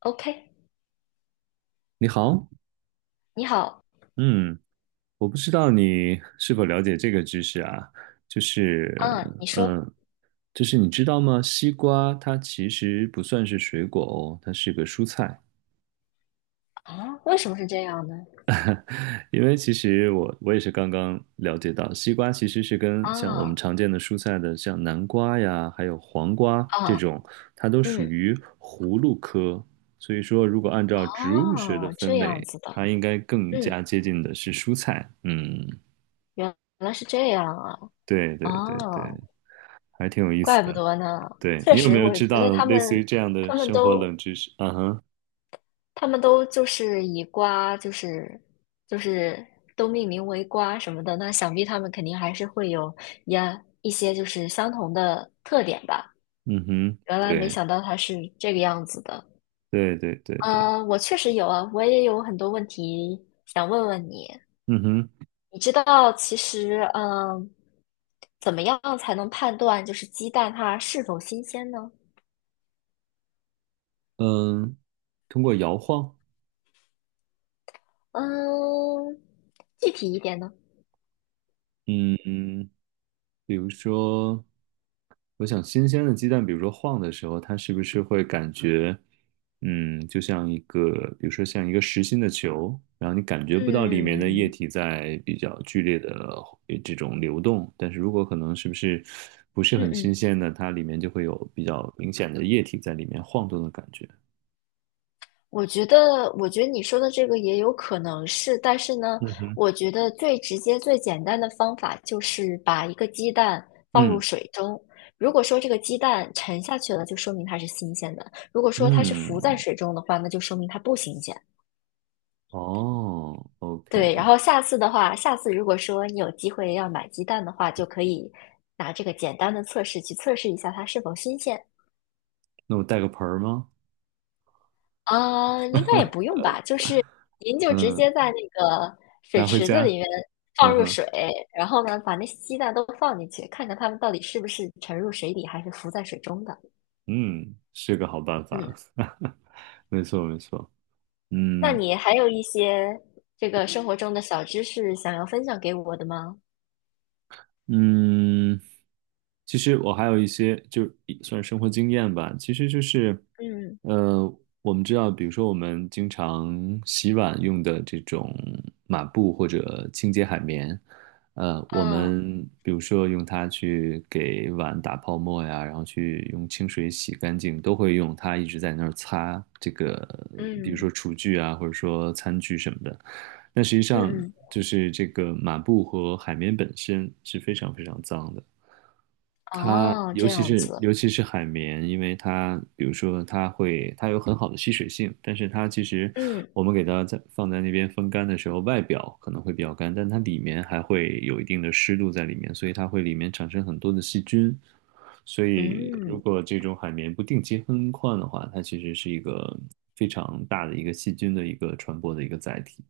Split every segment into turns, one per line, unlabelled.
OK，
你好，
你好，
嗯，我不知道你是否了解这个知识啊，就是，
嗯，你说
嗯，就是你知道吗？西瓜它其实不算是水果哦，它是个蔬菜。
啊，为什么是这样呢？
因为其实我也是刚刚了解到，西瓜其实是跟像我们
啊
常见的蔬菜的，像南瓜呀，还有黄瓜这
啊，
种，它都属
嗯，
于葫芦科。所以说，如果按照植物学的
哦，
分
这样
类，
子的，
它应该更
嗯，
加接近的是蔬菜。嗯，
原来是这样啊，
对对对对。
哦，
还挺有意思
怪不
的。
得呢。
对，
确
你有没
实，
有
我觉
知
得
道
他
类似于
们，
这样的
他们
生活
都，
冷知识？嗯哼，
他们都就是以瓜，就是就是都命名为瓜什么的，那想必他们肯定还是会有呀一些就是相同的特点吧。
嗯哼，
原来没
对，
想到它是这个样子的。
对对对对，
嗯，我确实有啊，我也有很多问题想问问你。
嗯哼，
你知道，其实，怎么样才能判断就是鸡蛋它是否新鲜呢？
嗯，通过摇晃，
嗯，具体一点呢？
嗯，比如说，我想新鲜的鸡蛋，比如说晃的时候，它是不是会感觉，就像一个，比如说像一个实心的球，然后你感觉不到里面的液
嗯
体在比较剧烈的这种流动，但是如果可能是不是
嗯
很
嗯，
新鲜的，它里面就会有比较明显的液体在里面晃动的感觉。
我觉得你说的这个也有可能是，但是呢，
嗯哼，
我觉得最直接、最简单的方法就是把一个鸡蛋放入
嗯
水中。如果说这个鸡蛋沉下去了，就说明它是新鲜的；如果说它是浮在
嗯，
水中的话，那就说明它不新鲜。
哦
对，然
，OK，
后下次的话，下次如果说你有机会要买鸡蛋的话，就可以拿这个简单的测试去测试一下它是否新鲜。
那我带个盆儿吗？
啊，应该也不用吧，就是您就直
嗯，
接在那个水
拿回
池子里
家。
面放
嗯
入
哼。
水，然后呢，把那些鸡蛋都放进去，看看它们到底是不是沉入水底，还是浮在水中的。
嗯，是个好办
嗯，
法。没错，没错。
那
嗯
你还有一些这个生活中的小知识想要分享给我的吗？
嗯，其实我还有一些，就是算是生活经验吧。其实就是，
嗯
呃，我们知道，比如说我们经常洗碗用的这种抹布或者清洁海绵，我
嗯
们比如说用它去给碗打泡沫呀，然后去用清水洗干净，都会用它一直在那儿擦这个，比如说
嗯
厨具啊，或者说餐具什么的。那实际上
嗯嗯，
就是这个抹布和海绵本身是非常非常脏的。它
哦，
尤
这
其
样
是
子，
尤其是海绵，因为它比如说它有很好的吸水性，但是它其实
嗯
我们给它在放在那边风干的时候，外表可能会比较干，但它里面还会有一定的湿度在里面，所以它会里面产生很多的细菌。所以如
嗯，
果这种海绵不定期更换的话，它其实是一个非常大的一个细菌的一个传播的一个载体。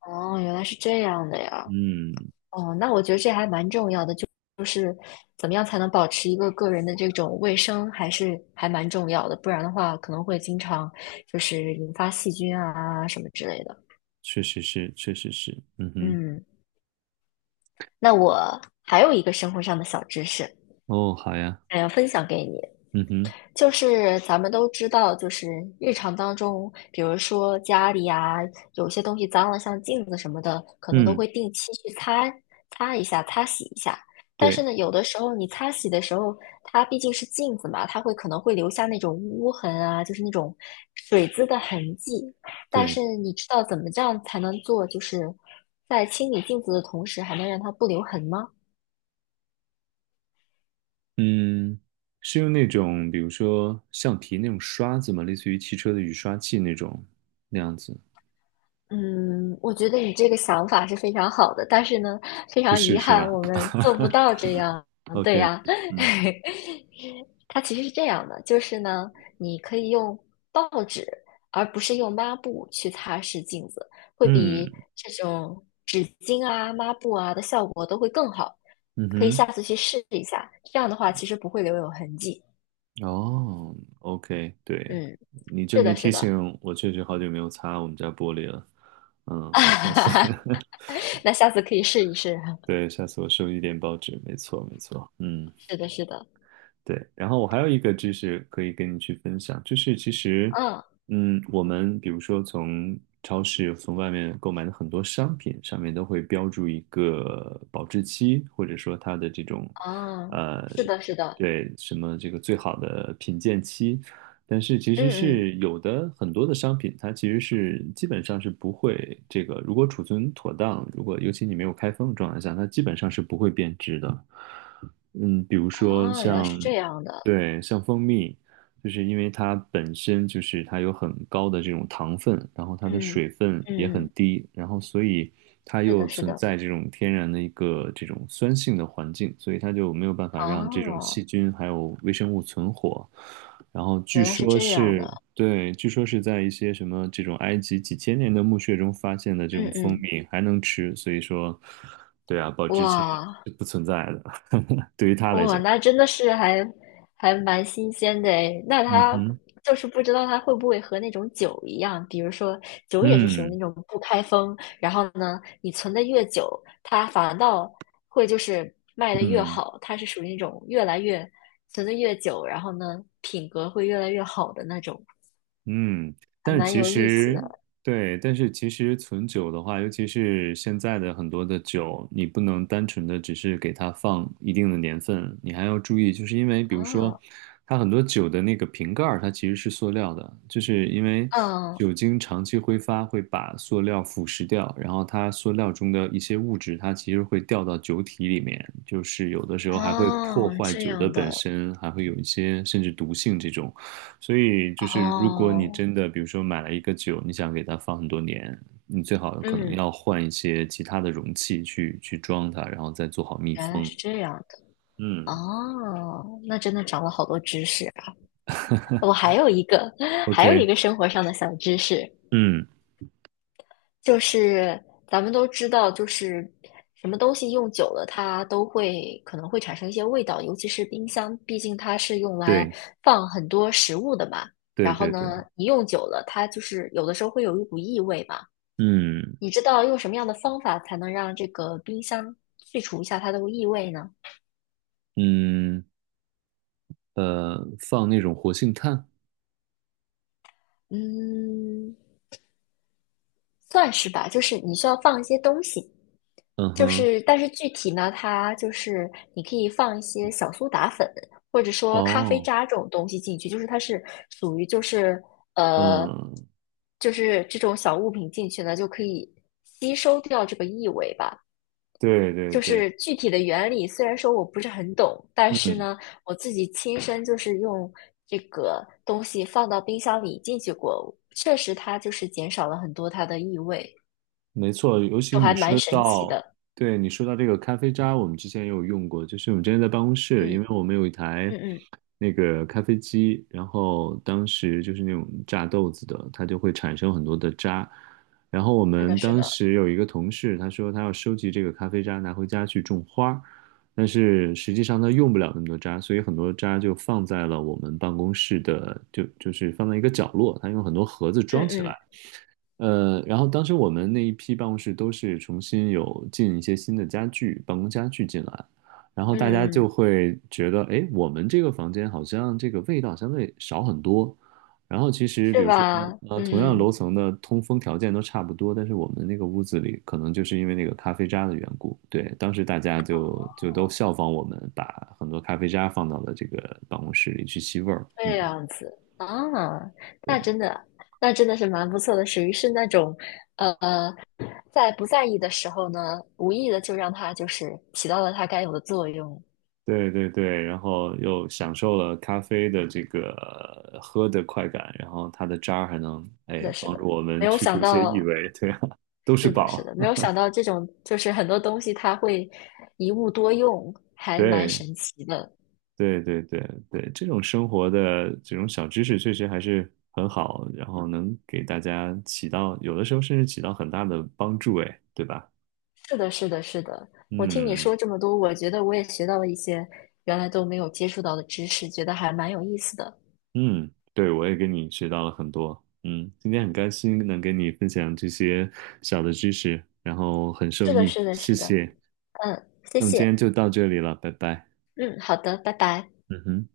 哦，原来是这样的呀。
嗯，
哦，那我觉得这还蛮重要的，就是怎么样才能保持一个个人的这种卫生，还是还蛮重要的，不然的话可能会经常就是引发细菌啊什么之类的。
确实是，确实是，嗯哼，
嗯，那我还有一个生活上的小知识，
哦，好呀，
想要分享给你。
嗯哼，
就是咱们都知道，就是日常当中，比如说家里啊，有些东西脏了，像镜子什么的，可能都
嗯，
会定期去擦擦一下、擦洗一下。但是
对。
呢，有的时候你擦洗的时候，它毕竟是镜子嘛，它会可能会留下那种污痕啊，就是那种水渍的痕迹。但是
对
你知道怎么这样才能做，就是在清理镜子的同时，还能让它不留痕吗？
嗯，是用那种比如说橡皮那种刷子吗？类似于汽车的雨刷器那种那样子？
嗯，我觉得你这个想法是非常好的，但是呢，非
不
常
是
遗
是
憾，
吧
我们做不到这样。对
？OK，
呀，
嗯
它其实是这样的，就是呢，你可以用报纸，而不是用抹布去擦拭镜子，会比
嗯
这种纸巾啊、抹布啊的效果都会更好。
嗯
可以
哼，
下次去试一下，这样的话其实不会留有痕迹。
哦，OK，对，
嗯，
你这
是
么一
的，是
提
的，
醒，我确实好久没有擦我们家玻璃了。我下次，
那下次可以试一试。
对，下次我收一点报纸，没错没错。嗯
是的，是的，
对，然后我还有一个知识可以跟你去分享，就是其实，
嗯。
我们比如说从超市、从外面购买的很多商品上面都会标注一个保质期，或者说它的这种，
啊，
呃，
是的，是的，
对，什么这个最好的品鉴期，但是其实
嗯嗯，
是有的很多的商品，它其实是基本上是不会这个，如果储存妥当，如果尤其你没有开封的状态下，它基本上是不会变质的。比如说
啊，原来是
像，
这样的，
对，像蜂蜜，就是因为它本身就是它有很高的这种糖分，然后它的
嗯
水分也
嗯
很
嗯，
低，然后所以它
是
又
的，是
存
的，
在这种天然的一个这种酸性的环境，所以它就没有办法让这种
哦，
细菌还有微生物存活。然后据
原来是
说
这样
是，
的，
对，据说是在一些什么这种埃及几千年的墓穴中发现的这
嗯
种蜂
嗯，
蜜还能吃，所以说，对啊，保质期
哇，
是不存在的。对于他来
哇，
讲，
那真的是还蛮新鲜的诶。那
嗯
它
哼，
就是不知道它会不会和那种酒一样，比如说酒也是属于
嗯
那种不开封，然后呢，你存的越久，它反倒会就是卖的越
嗯。
好，它是属于那种越来越存的越久，然后呢，品格会越来越好的那种，
嗯，
还
但是
蛮
其
有意思
实
的
对，但是其实存酒的话，尤其是现在的很多的酒，你不能单纯的只是给它放一定的年份，你还要注意，就是因为比如说，
啊。
它很多酒的那个瓶盖儿它其实是塑料的，就是因为
嗯，
酒精长期挥发会把塑料腐蚀掉，然后它塑料中的一些物质，它其实会掉到酒体里面，就是有的时候还会破
哦，
坏
这
酒的
样
本
的
身，还会有一些甚至毒性这种。所以就是，如果你
哦，
真的，比如说买了一个酒，你想给它放很多年，你最好可能
嗯，
要换一些其他的容器去装它，然后再做好密
原来
封。
是这样。
嗯
哦，那真的长了好多知识啊。我还有一个，还有一
，OK，
个生活上的小知识，
嗯，
就是咱们都知道，就是什么东西用久了，它都会可能会产生一些味道，尤其是冰箱，毕竟它是用来
对
放很多食物的嘛。
对
然后
对对，
呢，你用久了，它就是有的时候会有一股异味嘛。
嗯
你知道用什么样的方法才能让这个冰箱去除一下它的异味呢？
嗯放那种活性炭，
嗯，算是吧，就是你需要放一些东西。
嗯
就
哼，
是，但是具体呢，它就是你可以放一些小苏打粉，或者说咖啡
哦，
渣这种东西进去，就是它是属于呃，
嗯，
就是这种小物品进去呢，就可以吸收掉这个异味吧。
对对
就
对，
是具体的原理，虽然说我不是很懂，但是
嗯
呢，我自己亲身就是用这个东西放到冰箱里进去过，确实它就是减少了很多它的异味，
没错，尤其
就还
你
蛮
说
神奇
到，
的。
对，你说到这个咖啡渣，我们之前也有用过，就是我们之前在办公室，因
嗯
为我们有一台
嗯嗯，
那个咖啡机，然后当时就是那种榨豆子的，它就会产生很多的渣。然后我
是的，
们
是
当
的。
时有一个同事，他说他要收集这个咖啡渣拿回家去种花儿，但是实际上他用不了那么多渣，所以很多渣就放在了我们办公室的，就是放在一个角落，他用很多盒子装
嗯
起来。
嗯
然后当时我们那一批办公室都是重新有进一些新的家具，办公家具进来，然后大家
嗯
就
嗯，
会觉得，哎，我们这个房间好像这个味道相对少很多。然后其实比
是
如说，
吧？
同样楼
嗯，
层的通风条件都差不多，但是我们那个屋子里可能就是因为那个咖啡渣的缘故，对，当时大家就都效仿我们，把很多咖啡渣放到了这个办公室里去吸味儿。嗯，
这样子啊，那真的，那真的是蛮不错的，属于是那种，呃，在不在意的时候呢，无意的就让它就是起到了它该有的作用。
对对对，然后又享受了咖啡的这个喝的快感，然后它的渣儿还能
是
哎
的，是
帮助
的，
我们
没有
去
想
除一些异
到，
味，对啊，都是
是的，是
宝。
的，没有想到这种就是很多东西它会一物多用，还蛮
对
神奇的。
对对对对，这种生活的这种小知识确实还是很好，然后能给大家起到有的时候甚至起到很大的帮助，哎，对吧？
是的，是的，是的。我听你
嗯
说这么多，我觉得我也学到了一些原来都没有接触到的知识，觉得还蛮有意思的。
嗯，对，我也跟你学到了很多。嗯，今天很开心能跟你分享这些小的知识，然后很受
是的，
益，
是的，
谢
是的。
谢。
嗯，谢
那么今天
谢。
就到这里了，拜拜。
嗯，好的，拜拜。
嗯哼。